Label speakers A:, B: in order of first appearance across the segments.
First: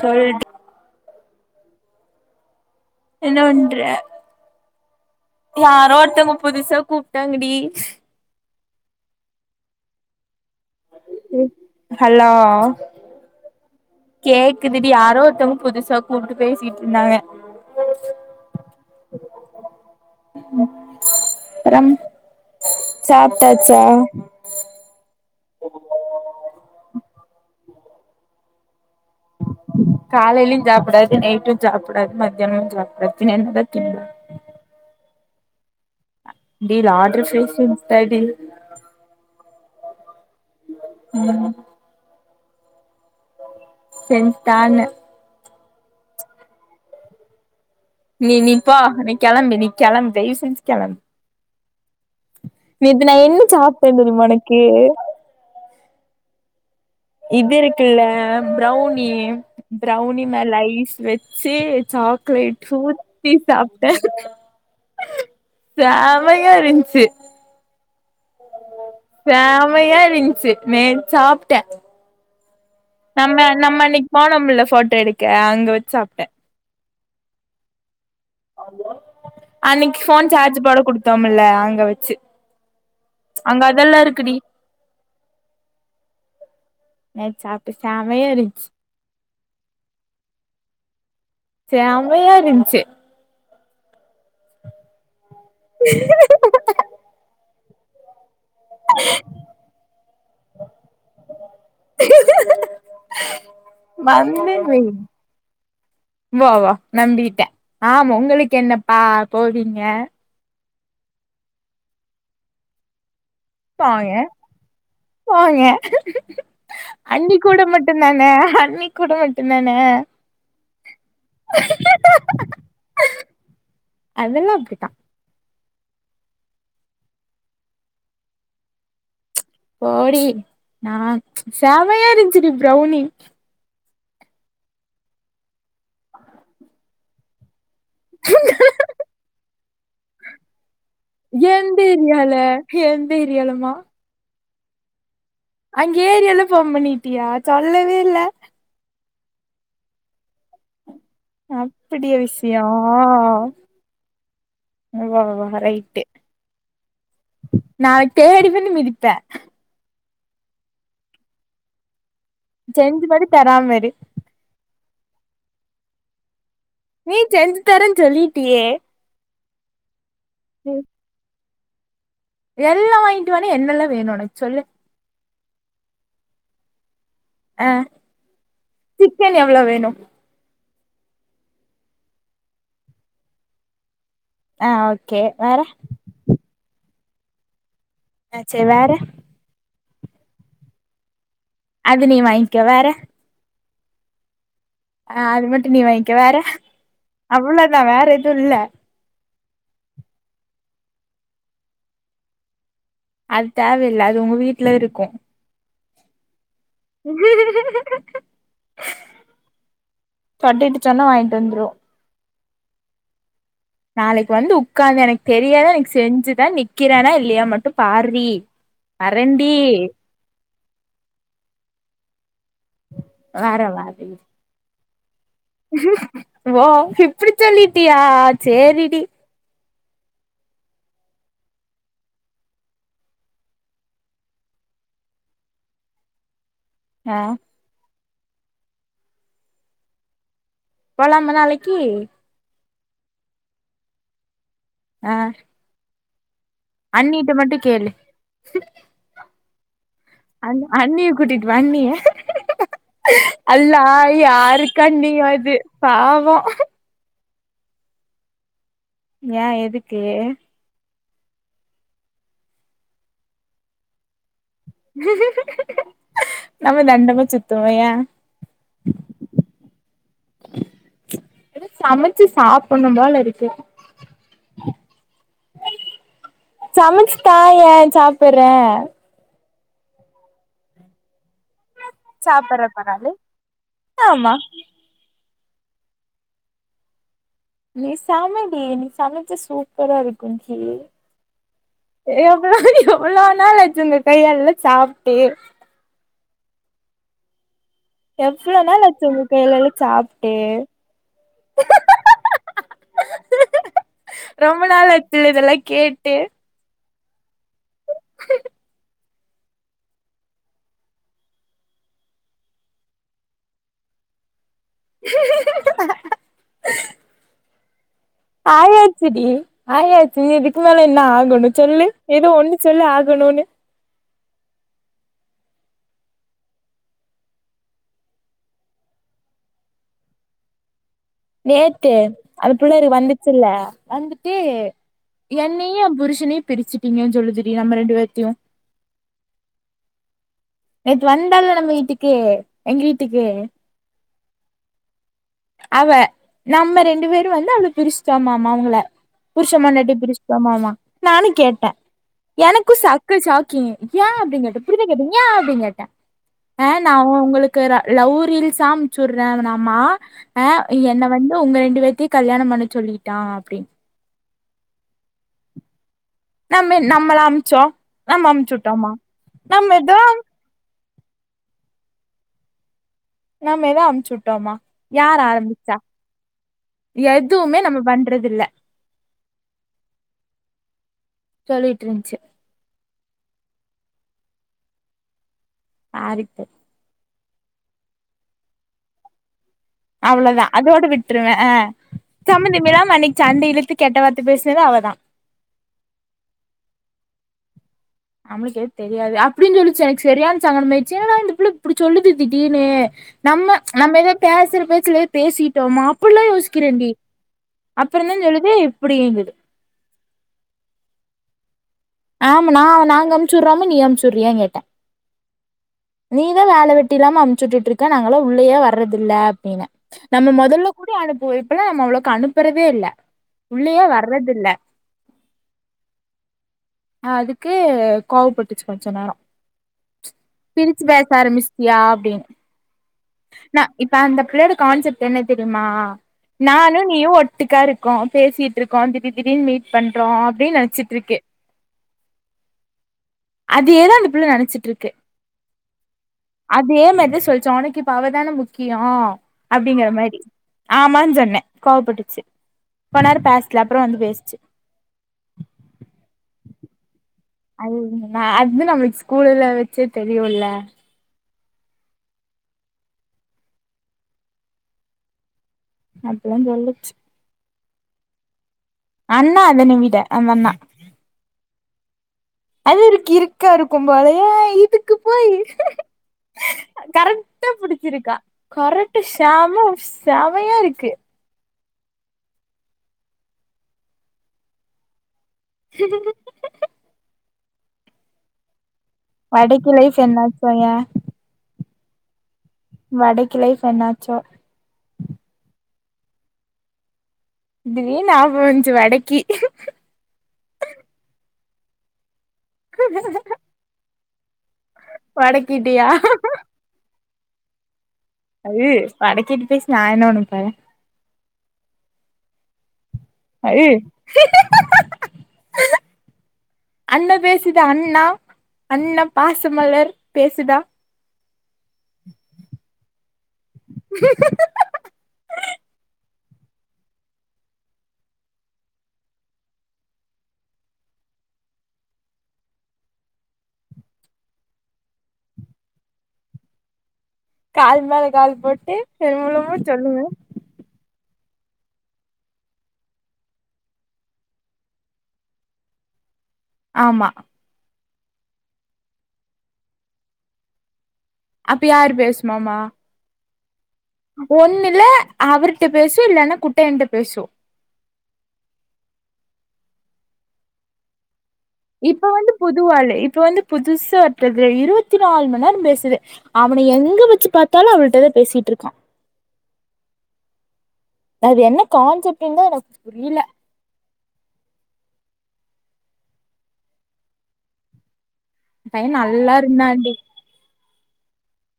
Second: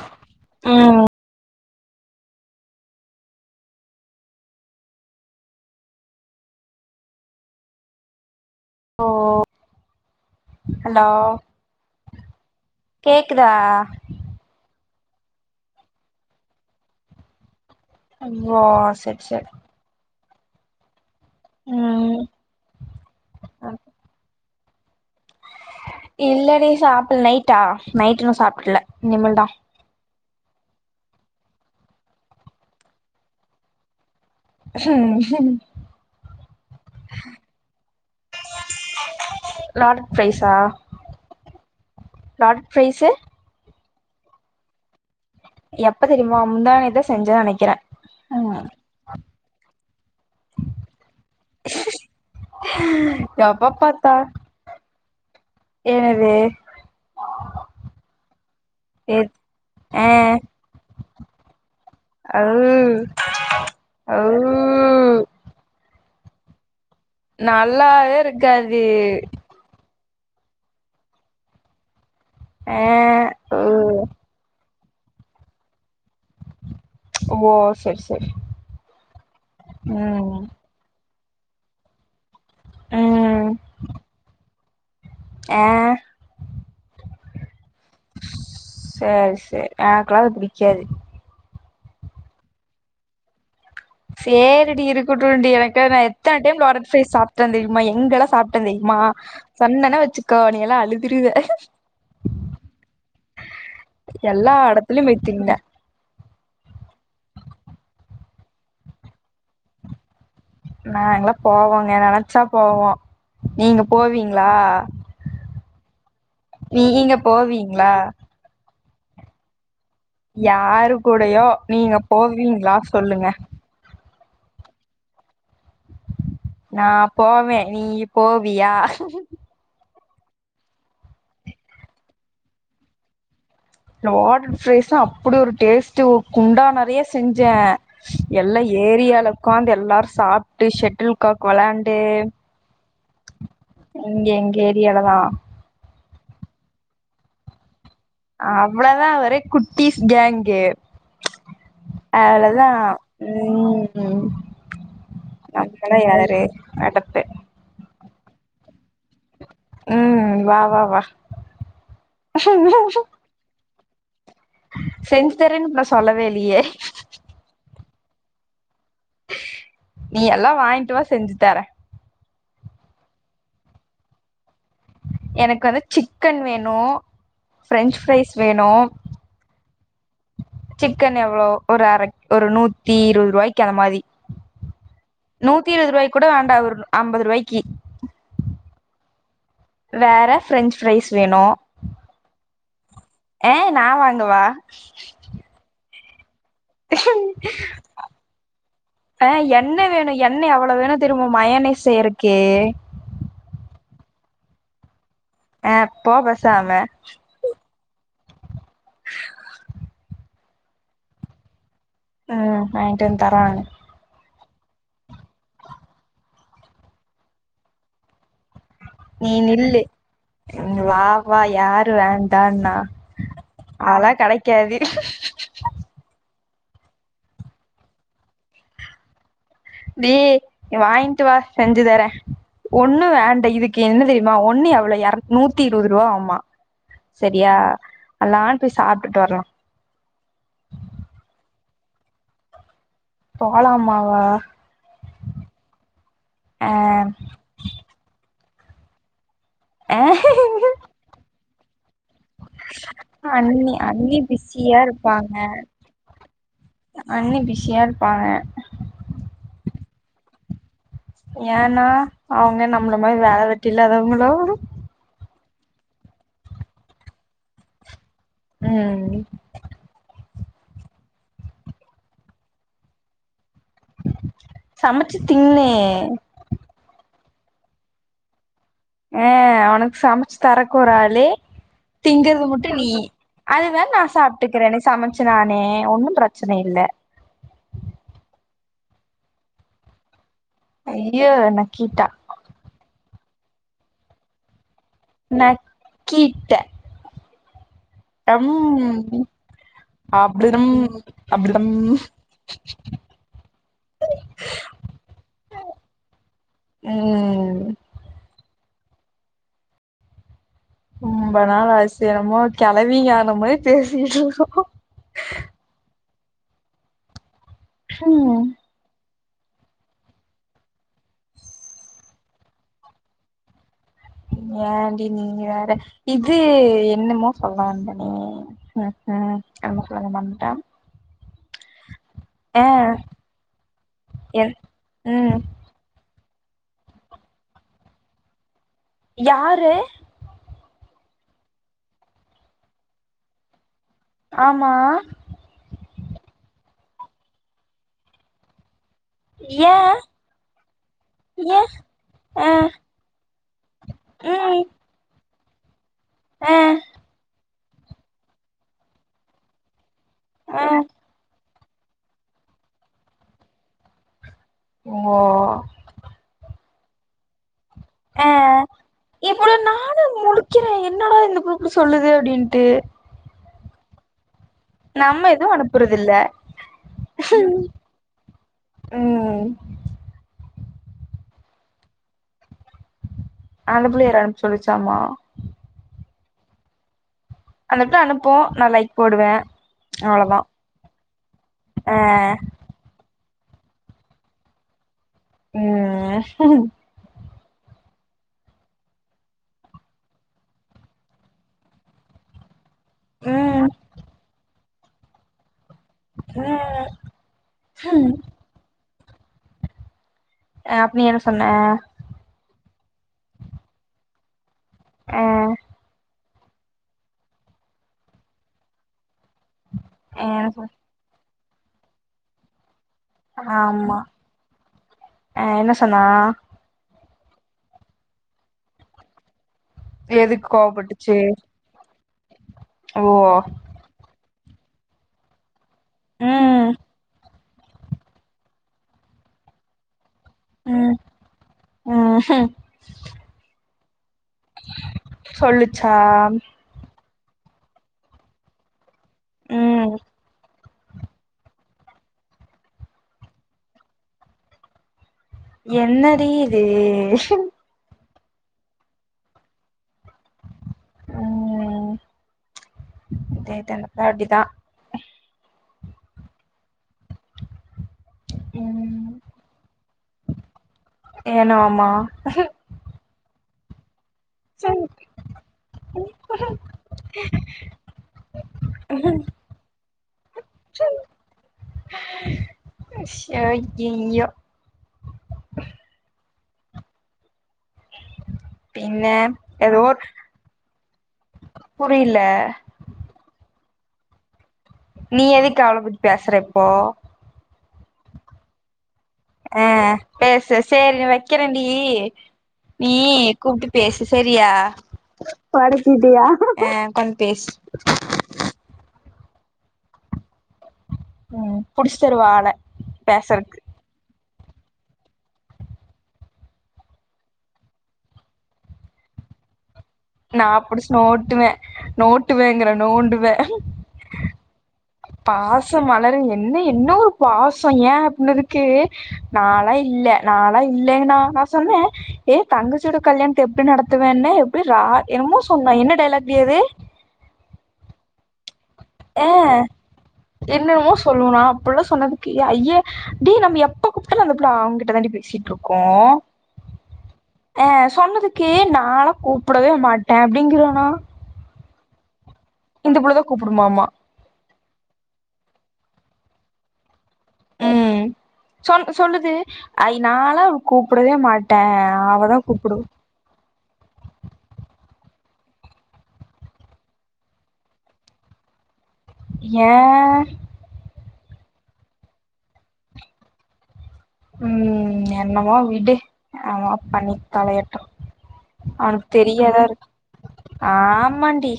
A: சொல்ட்டு
B: ம்
A: என்ன பண்ற யாரோ ஒருத்தங்க புதுசா கூப்ட்டாங்கடி
B: ஓ ஹலோ
A: ஹலோ
B: கேக்குதா
A: கேக்குதுடி யாரோ ஒருத்தங்க புதுசா கூப்ட்டு பேசிட்டு இருந்தாங்க
B: ஐய்யோ செட் சேர்
A: ம் அப்பறம்
B: ம்
A: சாப்ட்டாச்சா
B: இல்லடி சாப்பில் நைட்டா நைட் இன்னு சாப்பிட்ல இனிமேல்தா
A: காலையிலும் ஜாப்பிடாது நைட்டும் ஜாப்படாது மத்தியமும் ஜாப்படாது பின்ன என்னதா தின்னும்
B: உஹம் உஹம்
A: டீல் ஆட்ரு சேசி உன்தாடி
B: லார்ட் பிரைஸ்ஸா லாட் பிரைஸ்சு
A: செந்தான
B: எப்ப தெரியுமா முந்தானேத்துதா செஞ்சோன்னு நினைக்கிறே
A: நீ நீ போ நீ கிளம்பு நீ கிளம்பு தயவு செஞ்சு கிளம்பு நா என்ன
B: எப்ப
A: சாப்ட்டே
B: பாத்த
A: தெரியுமா உனக்கு
B: என்னது
A: இது இருக்குல்ல ப்ரௌன் னி
B: எ ஆ
A: ப்ரௌனி மேல ஐஸ் வச்சி
B: அவ்
A: சாக்லேட் ஊத்தி சாப்ட்டே
B: அவ்
A: செமையா இருன்ச்சி
B: நல்லாவே இருக்காதுரீ
A: செமையா இருன்ச்சு நேத்து சாப்ட்டே
B: ஹே
A: நம்ம நம்ம அன்னைக்கு போனமில்ல போட்டோ எடுக்க அங்க வச்சு சாப்ட்டே
B: ஓ சேர் சேர்
A: அன்னைக் ஃபோன் சார்ஜ் போட குடுத்தோமில்ல அங்க வச்சு
B: ம்
A: அங்க அதெல்லா இருக்குடி
B: ஹே
A: நேத்து சாப்ட்டே செமையா இருன்ச்சு
B: சேர் சேர் எனக்கல்லா அது பிடிக்காது
A: செமையா இருன்ச்சு
B: சேரிடி இருக்குட்டும்டி எனக்கு தே நா எத்தனை டைம் நொறுக்கு தீனி சாப்ட்டே தெரியுமா எங்கல்லா சாப் ட்ட தெயுமா சொன்னன்னா வச்சுக்கோ நீ எல்லா அழுதுருவ எல்லா இடத்துலயு போயி திம்பே
A: உமா வா நம்பிட்டே ஆமா உங்களுக்கு என்னப்பா போவீங்க
B: நாங்கல்லா போவோங்க நினைச்சா போவோ நீங்க
A: போங்க
B: போவீங்ளா
A: போங்க அண்ணி கூட
B: போவீங்களா
A: மட்டுதானே அண்ணி கூட மட்டுதானே
B: யாரு கூடயோ நீங்க போவீங்ளா சொல்லுங்க
A: அதெல்லா அப்டிதா
B: நா போவே நீ போவியா?
A: போடி நா செமையா இருந்துச்சு டி பிரௌனி
B: வாட்டர் ஃப்ரைஸ் தா அப்படி ஒரு டேஸ்ட்டு ஒரு குண்டா நறைய செஞ்சே எல்லா ஏரியால உக்கார்ந்து எல்லாரு சாப்பிட்டு ஷட்டல்காக்
A: எந்த
B: வெளாண்டு
A: ஏரியால எந்த ஏரியாலமா
B: இங்க எங்க ஏரியால தா
A: அங்க ஏரியால்லா பார்ம் பண்ணிட்டியா சொல்லவே இல்ல
B: அவ்வளதா ஒரே குட்டிஸ் கேங்கு
A: அப்படியா விஷயோ
B: அவ்வளதா ம்
A: வா வா
B: நம்மல்லா
A: ரைட்டு
B: யாரு அடப்பு
A: நாளைக்கு தேடிவந்து மிதிப்பே
B: ம் வா வா வா
A: செஞ்சு மட்டு தராம இரு
B: செஞ்சு தரேன்னு நா சொல்லவே இல்லயே
A: நீ செஞ்சு தரேன்னு சொல்லிட்டியே
B: நீ எல்லா வாங்கிட்டு வா செஞ்சு தரே
A: எல்லா வாங்கிட்டு வானா என்னெல்லா வேணு ஒனக்கு சொல்லு
B: எனக்கு வந்து சிக்கன் வேணு
A: ஆ
B: பிரஞ்சு ஃப்ரைஸ் வேணு
A: சிக்கன் எவ்ளோ வேணு
B: சிக்கன் எவ்வளோ ஒரு அர ஒரு நூத்தி இருபது ருவாய்க்கு அந்த மாதி
A: ஆ ஓகே வேற
B: நூத்தி இருவது ரூவாய்க் கூட வேண்டா ஒரு அம்பது ரூவாய்க்கு
A: ஆ சரி வேற
B: வேறு ஃப்ரெஞ்சு ஃப்ரைஸ் வேணு
A: அது நீ வாங்கிக்க வேற
B: ஏ நா வாங்குவா
A: ஆ அது மட்டும் நீ வாங்கிக்க வேற அவ்வளோதா வேற எதுவு இல்ல
B: ஆ எண்ண வேணு எண்ண எவ்வளோ வேணு தெரியுமா மயனேஸ் செய்யறக்கு
A: அது தேவையில்ல அது உங்க வீட்டுல இருக்கும்
B: ஆ போ பசாம
A: சொட்டேட்ட சொன்னா வாங்கிட்டு வந்துரும்
B: ஆ வாங்கிட்டு வந்து தரா
A: நாளைக்கு வந்து உட்காந்து எனக்கு தெரியாத எனக்கு செஞ்சுதா நிக்கிறேனா இல்லையா மட்டு பார்றி
B: நீ நில்லு வா வா யாரு வேண்டாண்ணா
A: வேற
B: அதல்லா கெடைக்காது
A: ஓ இப்படி சொல்லிட்டியா சேரிடி
B: டீ நீ வாங்கிட்டு வா செஞ்சு தரே ஒண்ணு வேண்ட இதுக்கு என்ன தெரியுமா ஒன்னு எவ்வள எற நூத்தி இருவத்ருவா ஆகுமா
A: ஆ
B: சரியா எல்லாரும் போய் சாப்பிட்டுட்டு வரலாம்
A: போலாமா நாளைக்கி
B: போலாமாவா
A: ஆ
B: ஆ
A: அண்ணிட்ட மட்டு கேலு
B: ஆஹஹ
A: அண் அண்ணிய குட்டிட்டு வா அண்ணிய
B: அண்ணி
A: அல்லா
B: அண்ணி பிஸியா
A: யாருக்கா நீயு
B: இருப்பாங்க
A: அது பாவோ
B: அண்ணி பிஷியா இருப்பாங்க
A: ஏ எதுக்கு
B: ஏன்னா அவங்க நம்மள மாரி வேல வெட்டி இல்லாதவங்களோ
A: நம்ம தண்டமா சுத்துவோ யே
B: ம் ம்
A: எத சமச்சு சாப்புட்ணு போல இருக்கு
B: சமச்சு தின்னு
A: சமச்சு தாயே சாப்புறே
B: ஆ ஒனக்கு சமச்சு தரக்கு ஒரு ஆளு திங்குறது
A: சாப்புட்ற
B: மட்டு நீ
A: பரவாலே
B: அதுதா நா
A: ஆமா
B: சாப்ட்டுக்குறே சமச்சுனானே ஒன்னு பிரச்சன இல்ல
A: நீ சமடி நீ சமச்ச சூப்பரா இருக்கு டி
B: ஐயோ நக்கீட்டா
A: ஏ எவ்ளோ நாளாச்சே உங்க கையாலெல்லா சாப்
B: நக்கிட்ட அம்
A: எவ்ளோ நாள் ஆச்சு உங்க கையாலலா சாப்ட்டு
B: அப்ளம் அப்ளம்
A: ரொம்ப நாள் ஆச்சுல்ல இதெல்லா கேட்டு
B: ம் ரொம்ப நாள் ஆச்சு என்னமோ கெழவிங்க ஆனா மாரி பேசிட்ருக்கோ
A: க்கு க்கு க்கு அஹ
B: ஹம்
A: ஆயாச்சு டி ஆயாச்சு இதுக்கு மேல என்ன ஆகணு சொல்லு ஏதோ ஒண்ணு சொல்லு ஆகணுனு
B: ஏன்டி நீ வேற இது என்னமோ சொல்ல வந்தனே ஹ ஹ என்னமோ சொல்ல மறந்துட்ட
A: நேத்து அது பிள்ளரு வந்துச்சுல்ல வந்துட்டு
B: என் ம்
A: என்னையு எ புருஷனையு பிரிச்சிட்டீங்க சொல்லுது டி நம்ம ரெண்டு பேத்தையு
B: யாரு
A: நேத்து வந்தால நம்ம வீட்டுக்கு எங்க வீட்டுக்கு
B: ஆமா
A: அவ நம்ம ரெண்டு பேரு வந்து அவ்ள பிரிச்ட்டோ மாமா அவங்கள புருஷ
B: ஏ
A: பொண்டாட்டிய பிரிச்சிட்டோ மாமா நானு
B: ஏ
A: கேட்டே
B: ஆ
A: எனக்கு சக்க சாக்கிங் ஏ அப்டினு கேட்ட
B: ம்
A: புரி ல கேட்ட ஏ அப்டின் கேட்டே ஆ நா ஒங்களுக் குர லவ் ரில்ஸ்ஸா அம்சு உடுற நாமா
B: ஆ
A: என்ன வந்து உங்க ரெண்டு பேத்தயு கல்யாண பண்ணு சொல்லிட்டா அப்டின்
B: ஓ
A: நம்ம நம்மளா அனுப்ச்சோ
B: ஆ
A: நம்ம அனுப்ச்சுட்டோம்மா நம்ம எதோ
B: க்கிறே என்னடா இந்த குரூப்ல சொல்லுது அப்டின்ட்டு
A: நம்ம எதா அனுப்ச்சுட்டோம்மா யார்
B: நம்ம எதுவு
A: ஆரம்பிச்சா
B: அனுப்புறது இல்ல
A: எதுமே நம்ம பண்றதில்ல
B: ம்
A: சொல்லிட்ருந்ச்சு
B: அந்த புள்ள இரான் சொல்ச்சாமா
A: ஆரிப்பு
B: அந்தட்ட அனுப்பு நா லைக் போடுவ
A: அவ்ளோ தா அதோட விட்டுருவ அ
B: ஆ
A: சம்பந்தமில்லாம அன்னிக்கு சண்ட இழுத்து கெட்ட வார்த்த பேசுனது அவ தா
B: ம்
A: நம்மளுக்கு ஏது தெரியாது அப்டின் சொல்லுச்சு எனக்கு சரியான சங்கடமாய்ச்சு என்னடா இந்த பிள்ள இப்டி சொல்லுது திடீனு நம்ம
B: ம்
A: நம்ம ஏதோ பசுற பேச்சுலே பேசிட்டோமா அப்புல்லா யோசிக்றேன்டி
B: ம்
A: அப்புறந்தா சொல்லுது இப்டிங்குது
B: அ அப் நீ என்ன சொன்ன
A: ஆமா நா நாங்க அம்ப்ச்சுறமோ நீ அனுப்ச்சுறியான்னு கேட்ட
B: அ
A: நீதா வேல வெட்டி இல்லாம அம்ச்சுட்டுட்டு இருக்க நாங்களா உள்ளயே வர்றதுல்ல செய்வ நம்ம
B: என்ன சொ
A: மொதல்ல கூட அனுப்புவோ இப்பல்லா நம்ம அவளவுக்கு அனுப்புறவே இல்ல உள்ளயே
B: ஆமா
A: வர்றதில்ல
B: அ என்ன சொன்னா
A: அதுக்கு கோவப்பட்டுச்சு கொஞ்ச நரோ
B: எதுக்கு
A: பிரிச்சு பேச
B: கோவப்பட்டுச்சு
A: ஆரம்பிச் யா அப்டின்னு
B: ஓ
A: நா இப்ப அந்த பிள்ளையோட கான்செப்ட் என்ன தெரிமா
B: ம்
A: நானு நீயு ஒட் ட்டுக்கா இருக்கோ பேசிட்டு இருக்கோ திடீ தீடினு மீ பண்றோ அப்டின்னு நினச்சிட்டு
B: ம்
A: இருக்கு
B: ம்
A: அதேதா அந்த பிள்ள நனச் ச்சுட்ருக்கு
B: சொல்லுச்சா
A: அதே மாரி தா சொல்லுச்சா உனக்கு இப்ப அவ தான முக்கியோ அப்டிங்கற
B: ம்
A: மாரி ஆமான் சொன்ன கோவப்பட்டுச்சு போனாரு பேசல அப்றோ வந்து பேசுச்சு
B: என்னடி இது
A: அது நா அது நம்மளுக் ஸ்கூலுல்ல வச்சே தெரியுல்ல
B: ம் இதே தா நிப்பாட்டி தா
A: அப்டி தா சொல்லுச்சு
B: ம்
A: அண்ணா அதனி விட அந்தண்ணா
B: ஏனோ ஆமா
A: அது ஒரு கிறுக்கா இருக்கு போலய இதுக்கு போய் கரெட்டா புடிச்சிருக்கா கரெட்டு செம செமையா இருக்கு
B: சோ ய்யய்யோ எங்க
A: வடக்கி
B: ஏதோ
A: லைஃப்
B: ஓர்
A: என்னாச்சோ ஏ
B: புரில
A: வடக்கி லைஃப் என்னாச்சோ
B: நீ எதுக்கு அவள பத்தி பேசுற இப்போ
A: தீடீர்னு நியாபகோ வந்துச்சு வடக்கி
B: ஆ பேசு செரி நா வைக்கிறேண்டி நீ கூப்ட்டு பேசு செரியா வடக்கிட்டியா அ கொஞ்சோ பேசு
A: ஐய்யய்ய வட கிட்ட பேசி நா என்ன பண்ணப்போற
B: ம் புடிச்சு தருவா ஆள பேசறக்கு
A: ஐய்யய்யோ அண்ண பேசு தா அண்ணா அண்ணா பாசமலர்
B: நா
A: பேசுதா
B: புடிச்சி நோட்டுவே நோட்டுவேங்கிற நோண்டுவே
A: [inaudible]
B: பாசம் மலரு என்ன என்ன ஒரு பாசோ ஏன் அப்பின்னதுக்கு நாளா இல்ல நாளா இல்லைங்கன்னா நா சொன்னே ஏ தங்கச்யோட கல்யாணத்த எப்டி நடத்துவேன்ன அப்டி ரா என்னமோ சொன்னா என்ன டைலாக்லாக்டி‌ அது
A: கால் மேல கால் போட்டு
B: ஏ
A: திரும்பலமு சொல்லுங்க
B: என்னன்னமோ சொல்வோ நா அப்பல்லா சொன்னதுக்கு ஐயே டீ நம்ம எப்ப குப்பிட்டாலு அந்த புள்ஹ அவ்ங்கிட்ட தாண்டி பேசிட்டு இருக்கோ
A: ஆமா
B: ஆ சொன்னதுக்கே நான கூப்படவே மாட்டே அப்டிங்கிறானா
A: அப்ப யாரு பேசுமாமா
B: இந்த புள்ளதா கூப்புடுமாமா
A: ஒண்ணுல்ல அவர்கிட்ட பேசு இல்லேனா குட்டையன்ட்ட பேசு
B: ம் சொன் சொல்லுது ஐனாலா அவ கூப்படவே மாட்
A: இப்ப வந்து புதுவாலு இப்ப வந்து புதுசு வதுல இருஸத்தி நாலு மணி நேரோ பேசுது அவன எங்க வச்சு பாத்தாலு அவளிட்டதா பேசிட்டுருக்கா
B: ஏ
A: அது என்ன கான்செப்ட்ன்னு தா எனக்கு புரில
B: ம் என்னமோ விடு என்னமோ பண்ணி தொலையட்டு
A: பைய
B: அவனுக்கு
A: நல்லா
B: தெரியா தா இருக்கு
A: இருந்தான்டி
B: ஆமாண்டி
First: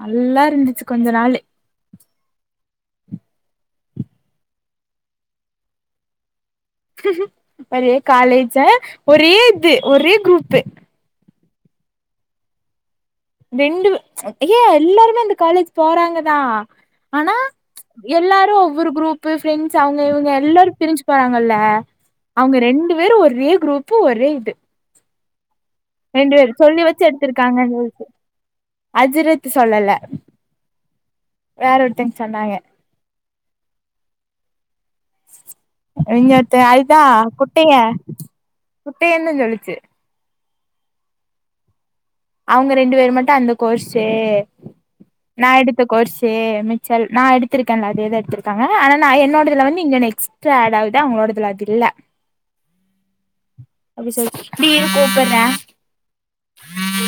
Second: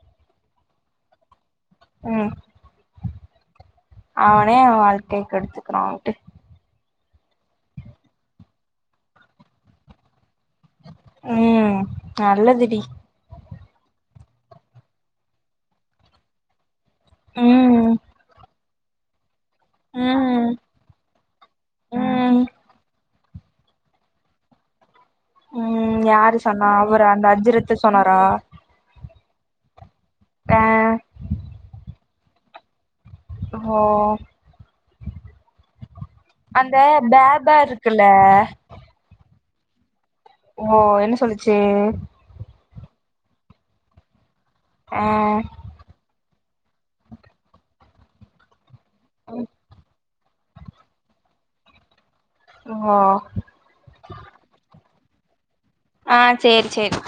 A: நல்லா இருந்துச்சு கொஞ்ச நாளு
B: ம் அவனே அவ வாழ்க்கைய கெடுத்துக்குறான்டு
A: ஒரே காலேஜ்ஜ ஒரே இது ஒரே குரூப்பு
B: ம் நல்லது‌ டி
A: ரெண்டு ஏ எல்லாருமே அந்த காலேஜ் போறாங்கதா ஆனா
B: ம்
A: எல்லாரு ஒவ்வொரு குரூப்பு ஃப்ரெண்ட்ஸ் அவங்க இவங்க
B: ம்
A: எல்லாரு பிரிஞ்சி போறாங்கல்ல
B: ம்
A: அவங்க ரெண்டு பேரு ஒரே குரூப் ஒரே இது
B: ம்
A: ரெண்டு
B: யாரு
A: வேரு
B: சொன்னா
A: சொல்லி வெச்சு
B: அவரா அந்த அஜ்ரத்து
A: எடுத்திருக்காங்கன்னு [unintelligible]
B: சொன்னாரா
A: அஜிரத்து சொல்லல
B: ஆ
A: வேற ஒருத்தங்க சொன்னாங்க
B: ஓ
A: இங்கத்து
B: அந்த
A: அதுதா
B: பேபா
A: குட்டைய
B: இருக்குல்ல
A: குட்டையன்னு சொல்லிச்சு
B: ஓ என்ன சொல்லுச்சி
A: அவங்க ரெண்டு பேர் மட்டு அந்த கோர்ஸு
B: ஆ
A: நா எடுத் த கோர்சு மிச்சல் நா எடுத்திருக்கேன்ல அதேதா எடுத்திருக்காங்க ஆனா நா என்னோடதுல வந்து இங்க நெக்ஸ்ட் டு ஆட்ஆவுது அவங்களோடதுல அது இல்ல
B: ஓ
A: அப்டி சொல் டி இரு கூப்பற்ற
B: ஆ சேரி சேரி